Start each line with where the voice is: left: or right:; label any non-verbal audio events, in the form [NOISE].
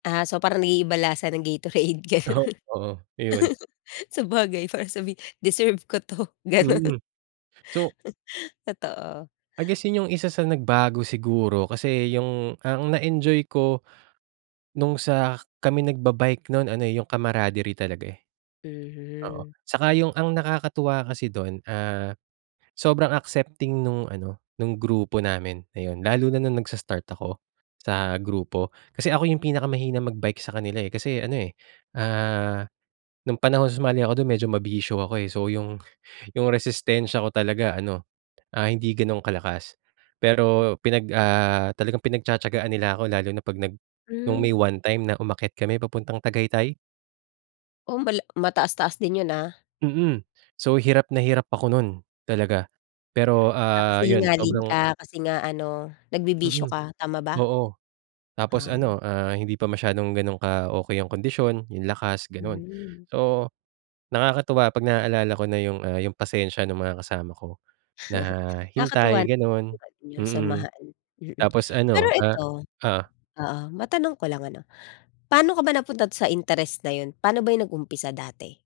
left: Ah, so, parang naiiba lasa ng gatorade, gano'n.
right: Oo, iyon.
left: [CHUCKLES] Sabagay, para sabihin, deserve ko 'to, gano'n.
right: Mm, so
left: [CHUCKLES] Totoo.
right: I guess, yung isa sa nagbago siguro, kasi yung ang na-enjoy ko, no'ng sa kami nagba-bike no'n ano, eh, yung camaraderie talaga, eh. Oo,
left: Mhm.
right: saka yung ang nakakatuwa kasi do'n, ah, sobrang accepting no'ng ano, no'ng grupo namin, ayun. Lalo na no'ng nagsa-start ako, sa grupo, kasi ako yung pinakamahina mag-bike sa kanila, eh, kasi ano, eh, ah, no'ng panahon sumali ako do'n medyo mabisyo ako, eh. So, yung, yung resistensya ko talaga ano, ah, hindi gano'ng kalakas. Pero pinag, ah, talagang pinagtiya-tiyagaan nila ako lalo na 'pag nag no'ng may
left: Hmm.
right: one time na umakyat kami papuntang Tagaytay.
left: Oh, mala mataas-taas din 'yon ah.
right: Mm, so, hirap na hirap ako no'n, talaga. Pero,
left: Ah, kasi
right: ah, 'yon
left: hingalin
right: sobrang
left: ka, kasi nga ano, nagbibisyo
right: Mm,
left: ka tama ba?
right: oo, tapos
left: Ah.
right: ano, ah, hindi pa masyadong gano'n ka-okey yung kondisyon, yung lakas, gano'n.
left: Hmm.
right: So, nakakatuwa 'pag naalala ko na yung, ah, yung pasensya ng mga kasama ko na,
left: [CHUCKLES] Nakakatuwa
right: hintay gano'n,
left: naman yong
right: mm,
left: samahan, mm.
right: tapos
left: Pero
right: ano, ah
left: ito,
right: oh?
left: oo- matanong ko lang ano- pa'no ka ba napunta do'n sa interest na 'yon? Pa'no ba 'yon nag-umpisa dati?